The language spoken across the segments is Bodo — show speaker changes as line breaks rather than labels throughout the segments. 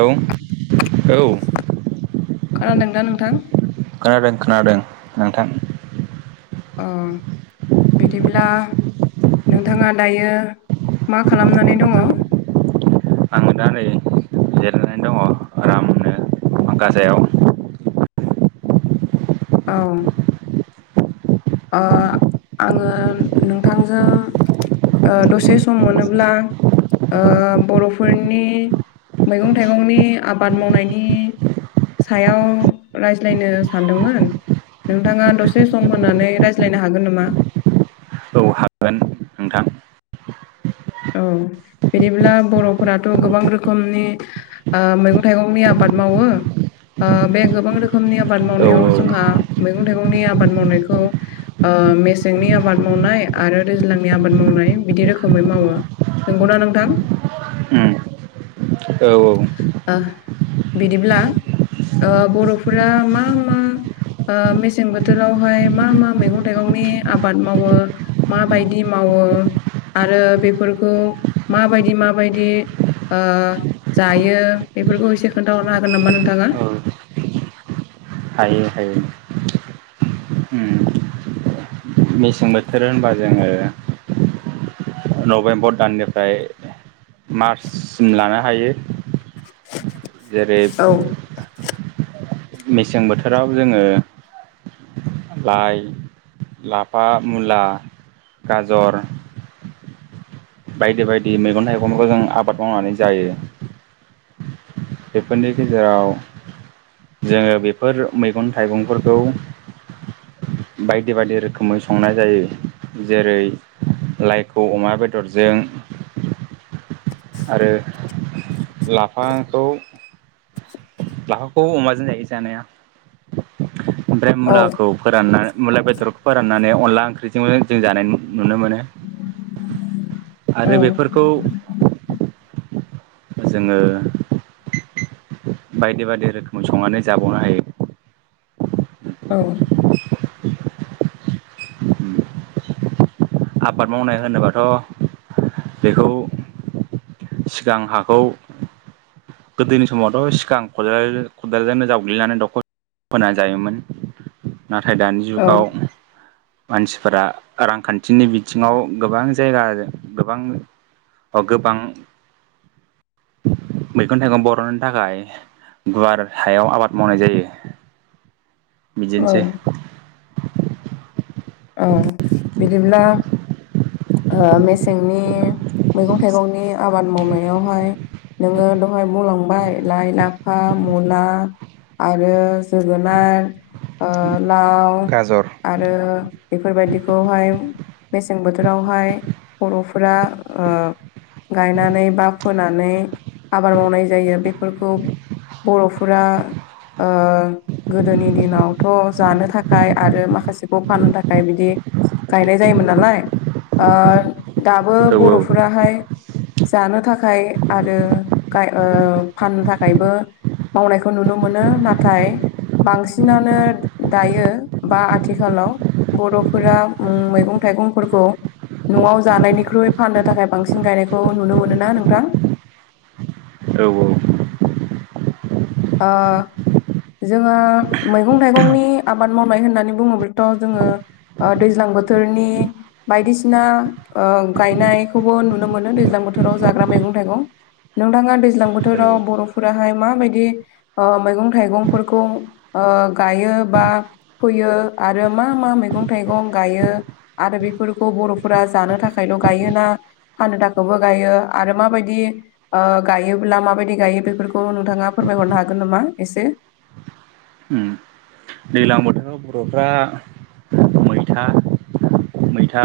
औ औ
खोनादों दा नोंथां
खोनादों खोनादों नोंथां
अ बिदिब्ला नोंथाङा दायो मा खालामनानै दङ
आङो दा नै जिरायनानै दङ आरामनो पांखाजायाव
औ आङो नोंथांजों दसे सम मोनोब्ला बर'फोरनि मैगं थाइगंनि आबाद मावनायनि सायाव रायज्लायनो सानदोंमोन नोंथाङा दसे सम होनानै रायज्लायनो हागोन नामा
औ हागोन नोंथां
औ बिदिब्ला बर'फोराथ' गोबां रोखोमनि मैगं थाइगंनि आबाद मावो बे गोबां रोखोमनि आबाद मावनायाव
उम
जोंहा मैगं थाइगंनि आबाद मावनायखौ मेसेंनि आबाद मावनाय आरो दैज्लांनि आबाद मावनाय बिदि रोखोमै मावो नंगौना नोंथां
औ
बिदिब्ला बर'फोरा मा मा मेसें बोथोरावहाय मा मा मैगं थाइगंनि आबाद मावो माबायदि मावो आरो बेफोरखौ माबायदि माबायदि जायो बेफोरखौ एसे खोन्थाहरनो हागोन नामा नोंथाङा
औ हायो हायो उ मेसें बोथोर होनबा जोङो नभेम्बर दाननिफ्राय मार्चसिम लानो हायो जेरै
औ
मेसें बोथोराव जोङो लाइ लाफा मुला गाजर बायदि बायदि मैगं थाइगंफोरखौ जों आबाद मावनानै जायो बेफोरनि गेजेराव जोङो बेफोर मैगं थाइगंफोरखौ बायदि बायदि रोखोमै संनाय जायो जेरै लाइखौ अमा बे बेदरजों आरो लाफाखौ लाफाखौ अमाजों जायो जानाया ओमफ्राय
औ
मुलाखौ फोराननानै मुला बेदरखौ फोराननानै अनला ओंख्रिजों जों जानाय नुनो मोनो
औ
आरो बेफोरखौ जोङो बायदि बायदि रोखोमै संनानै जाबावनो हायो
औ
आबाद मावनाय होनोबाथ' बेखौ सिगां हाखौ गोदोनि समावथ' सिगां खदाल खदालजोंनो जावग्लिनानै दखर फोनानै जायोमोन नाथाय दानि
औ
जुगाव मानसिफोरा रांखान्थि बिथिनि बिथिङाव गोबां जायगा गोबां गोबां मैगं थाइगं बर'नि थाखाय गुवार हायाव आबाद मावनाय जायो
औ
बिदिनोसै
औ बिदिब्ला मेसेंनि मैगं थाइगंनि आबाद मावनायावहाय नोङो दहाय मावलांबाय लाइ लाफा मुला आरो जोगोनार लाव
गाजर
आरो बेफोरबायदिखौहाय मेसें बोथोरावहाय बर'फोरा गायनानै बा फोनानै आबाद मावनाय जायो बेफोरखौ बर'फोरा गोदोनि दिनावथ' जानो थाखाय आरो माखासेखौ फाननो थाखाय आ बिदि गायनाय जायोमोन नालाय दाबो
औ
बर'फोराहाय जानो थाखाय आरो फाननो थाखायबो मावनायखौ नुनो मोनो नाथाय बांसिनानो दायो बा आथिखालाव बर'फोरा मैगं थाइगंफोरखौ न'आव जानायनिख्रुइ फाननो थाखाय बांसिन गायनायखौ नुनो मोनो ना नोंथां
औ औ
आ जोङो मैगं थाइगंनि आबाद मावनाय होननानै बुङोब्लाथ' जोङो दैज्लां बोथोरनि बायदिसिना गायनायखौबो नुनो मोनो दैज्लां बोथोराव जाग्रा मैगं थाइगं नोंथाङा दैज्लां
औ
बोथोराव बर'फोराहाय माबायदि मैगं थाइगंफोरखौ गायो बा फैयो आरो मा मा मैगं थाइगं गायो आरो बेफोरखौ बर'फोरा जानो थाखायल' गायोना फानदाखौबो गायो आरो माबायदि गायोब्ला माबायदि गायो बेफोरखौ नोंथाङा फोरमायहरनो हागोन नामा एसे
दैज्लां बोथोराव बर'फ्रा मैथा मैथा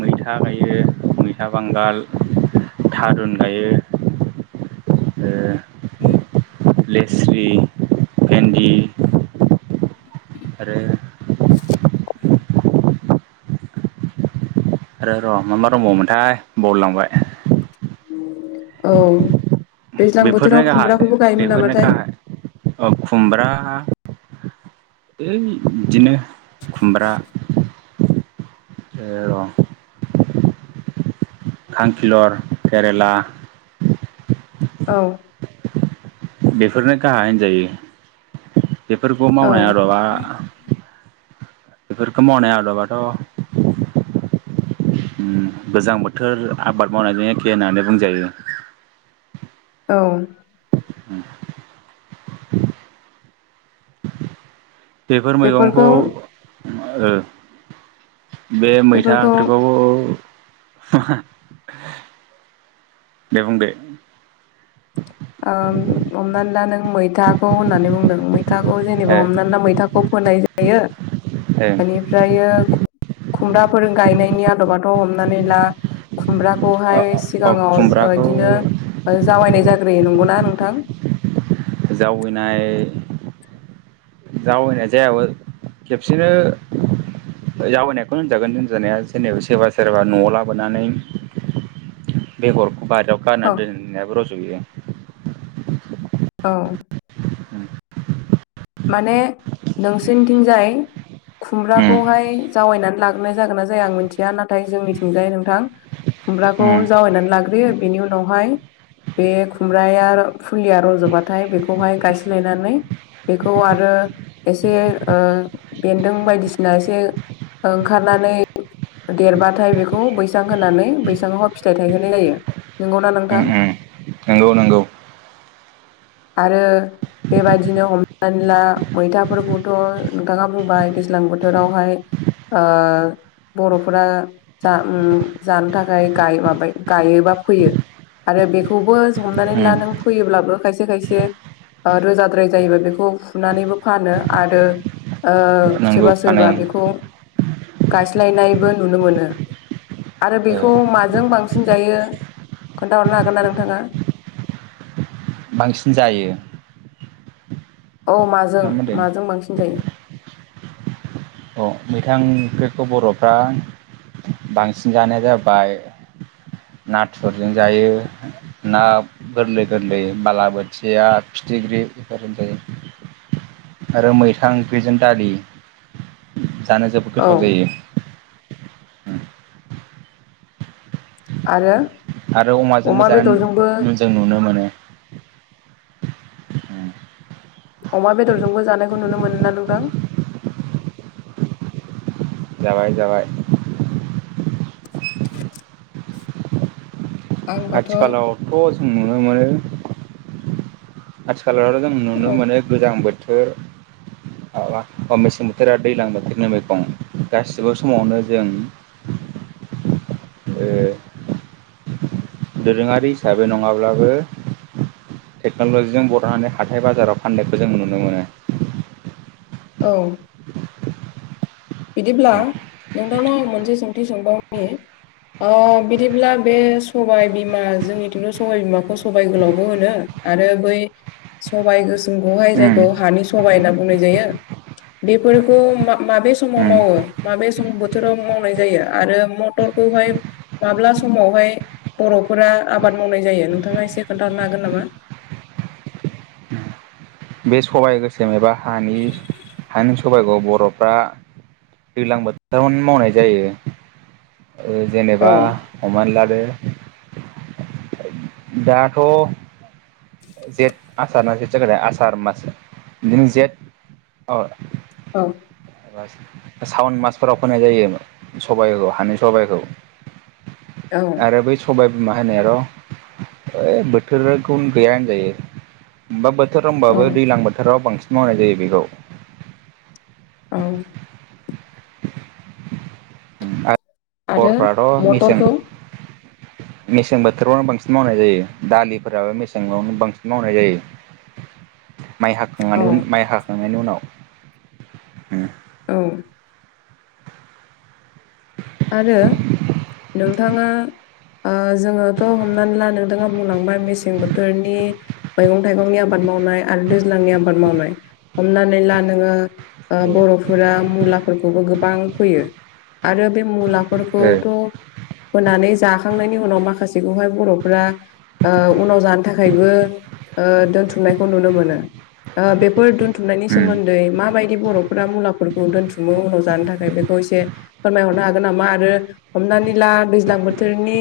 मैथा गायो मैथा बांगाल थारुन गायो लेसि भन्दि आरो र र' मा मा दंबावोमोनथाय बावलांबाय
औ दैज्लां
बेफोरनो
बोथोराव
गाहाय
खुमब्राखौबो गायोमोन
बेफोरनो
नामाथाय
गाहाय खुमब्रा ओ बिदिनो खुमब्रा एं खांखिलर केरला
औ
बेफोरनो गाहा होनजायो बेफोरखौ
औ
मावनाय आदबा बेफोरखौ मावनाय आबादआथ गोजां बोथोर आबाद मावनायजों एखे होननानै बुंजायो
औ
[inaudible] बेफोर मैगंखौ
बेफोरखौ
बे मैथा
बेफोरखौ
ओंख्रिखौ दे बुंदो
हमनानै दा नों मैथाखौ होननानै बुंदों मै मैथाखौ जेनेबा हमनानै ला मैथाखौ फोनाय जायो
ए
मानि ओमफ्रायो खुमब्राफोर गायनायनि आदबाथ' हमनानै ला खुमब्रा
अ
खौहाय
अ
सिगाङाव
खुमब्राखौ
बिदिनो जावायनाय जाग्रोयो नंगौना नोंथां
जावैनाय जावैनाय जायाबो खेबसेनो जावैनायखौनो होनजागोन होनजानाया जेनेबा सोरबा सोरबा न'आव लाबोनानै बेगरखौ बाहेरायाव गारना
औ
दोननायाबो रज'यो
अ
उम
माने नोंसोरनिथिंजाय खुमब्राखौहाय जावायनानै लागोनाय जागोन ना जाया आं मिथिया नाथाय जोंनिथिंजाय नोंथां खुमब्राखौ
उम
जावैनानै लाग्रोयो बेनि उनावहाय बे खुमब्राया फुलिया रज'बाथाय बेखौहाय गायस्लायनानै बेखौ आरो एसे बेन्दों बायदिसिना एसे ओंखारनानै देरबाथाय बेखौ बैसां होनानै बैसांआवहाइ फिथाइ थायहोनाय जायो नंगौना
उम
नोंथां
उम नंगौ नंगौ
आरो बेबायदिनो हम नै ला मैथाफोरखौथ' नोंथाङा बुंबाय दैज्लां बोथोरावहाय ओ बर'फोरा जा जानो थाखाय माबा गायो बा फोयो आरो बेखौबो हमनानै ला
उम
नों फैयोब्लाबो खायसे खायसे रोजाद्राय जायोबा बेखौ फुनानैबो फानो आरो
नंगौ
सोरबा सोरबा
बानायो
बेखौ गायस्लायनायबो नुनो मोनो आरो
ओ
बेखौ माजों बांसिन जायो खोन्थाहरनो हागोन ना नोंथाङा
बांसिन जायो
औ माजों
ना मा होनदों
माजों बांसिन जायो
अ मैथा ओंख्रिखौ बर'फ्रा बांसिन जानाया जाबाय नाथुरजों जायो ना गोरलै गोरलै बालाबोथिया फिथिख्रि बेफोर होन जायो आरो मैथा ओंख्रिजों दालि जानो जोबोद
औ
गोथाव जायो उम
आरो
आरो अमाजोंबो
अमा बेदरजोंबो
जानानै जों नुनो मोनो
अमा बेदरजोंबो जानायखौ नुनो मोनो ना नोंथां
जाबाय जाबाय
आंबाथ' औ
आथिखालावथ' जों नुनो मोनो आथिखालावथ' जों नुनो मोनो गोजां बोथोर मेसें बोथोरा दैज्लां बोथोरनि मैगं गासिबो समावनो जों ओ दोरोङारि हिसाबै नङाब्लाबो टेक्न'ल'जिजों बर'नानै हाथाय बाजाराव फाननायखौ जों नुनो मोनो
औ बिदिब्ला नोंथांनाव आं मोनसे सोंथि सोंबावनि बिदिब्ला बे सबायबिमा जोंनिथिथ' सबायबिमाखौ सबाइ गोलावबो होनो आरो बै सबाइ गोसोमखौहाय
उम
जायखौ हानि सबाइ होनना बुंनाय जायो बेफोरखौ माबे समाव
उम
मावो माबे सम बोथोराव मावनाय जायो आरो मथरखौहाय माब्ला समावहाय बर'फोरा आबाद मावनाय जायो नोंथाङा एसे खोन्थाहरनो हागोन नामा
बे सबाय गोसोम एबा हानि हानि सबाइखौ बर'फ्रा दैज्लां बोथोरावनो मावनाय जायो
औ
जेनेबा हमनानै लादो दाथ' जेठ आसार ना जे ज आसार मास बिदिनो जेठ औ
औ
सावन मासफोराव फोनाय जायो सबाइखौ हानि सबाइखौ
औ
आरो बै सबाय बिमा होनाय र' ओइ बोथोरखौ गैया होनजायो हा बोथोर
औ
दबाबो दैज्लां बोथोराव बांसिन मावनाय जायो बेखौ
औ
[inaudible] आरो
आरो
हरफ्राथ' मेसें
मटरखौ
मेसें बोथोरावनो बांसिन मावनाय जायो दालिफोराबो मेसेंयावनो बांसिन मावनाय जायो
[inaudible]
माइ
औ
हाखांनानै उ माइ हाखांनायनि उनाव
औ आरो नोंथाङा जोङोथ' हमनानै ला नोंथां आं बुंलांबाय मेसें बोथोरनि मैगं थाइगंनि आबाद मावनाय आरो दैज्लांनि आबाद मावनाय हमनानै ला नोङो बर'फोरा मुलाफोरखौबो गोबां फैयो आरो बे
औ ओ
मुलाफोरखौथ' फोनानै जाखांनायनि उनाव माखासेखौहाय बर'फ्रा ओ उनाव जानो थाखायबो ओ दोनथुमनायखौ नुनो मोनो ओ बेफोर दोन दुथुनायनि
उम
सोमोनदै माबाय बर'फोरा मुलाफोरखौ दोनथुमो उनाव जानो थाखाय बेखौ एसे फोरमायहरनो हाग गोन नामा आरो हमनानै ला दैज्लां बोथोरनि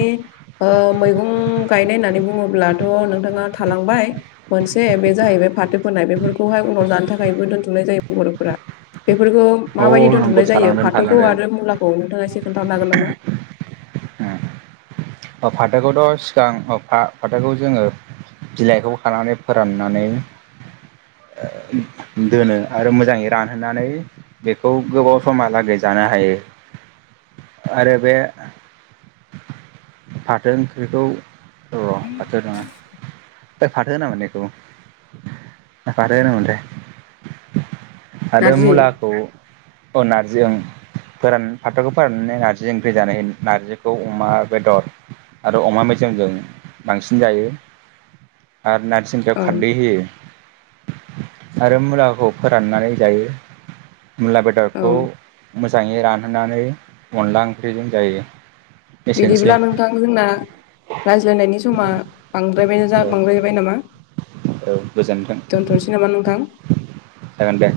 मैगं गायनाय होननानै बुङोब्लाथ' नोंथाङा थालांबाय मोनसे बे जाहैबाय फाथो फोनाय बेफोरखौहाय उनाव जानो थाखायबो दोन्थुमनाय जायो बर'फोरा बेफोरखौ
औ
माबायदि
नंगौ
दोनथुमनाय जायो
थालांदों
फाथोखौ
थालांदों
आरो मुलाखौ नोंथाङा एसे खोनथानो हागोन नामा?
उम फाथोखौथ' सिगां फाथोखौ जोङो बिलाइखौ खानानै फोराननानै दोनो आरो मोजाङै रानहोनानै बेखौ गोबाव समहालागै जानो हायो आरो बे फाथो ओंख्रिखौ र' फाथो नङा फाथो होनामोन ना बेखौ ना फाथो होनोमोनथाय
[inaudible]
आरो मुलाखौ अ नारजि ओं फोरान फाथोखौ फोराननानै नारजि ओंख्रि जानो नारजिखौ अमा बेदर आरो अमा मेजेमजों बांसिन जायो आरो नारजि नारजि
औ
ओंख्रियाव खारदै होयो आरो मुलाखौ फोराननानै जायो मुला
औ
बेदरखौ मोजाङै रानहोनानै अनला ओंख्रिजों जायो एसेनोसै
बिदिब्ला नोंथां जोंना रायज्लायनायनि समा बांद्रायबाय जा
औ
बांद्रायबाय नामा
औ गोजोनथों
दोनथ'नोसै नामा नोंथां
जागोन दे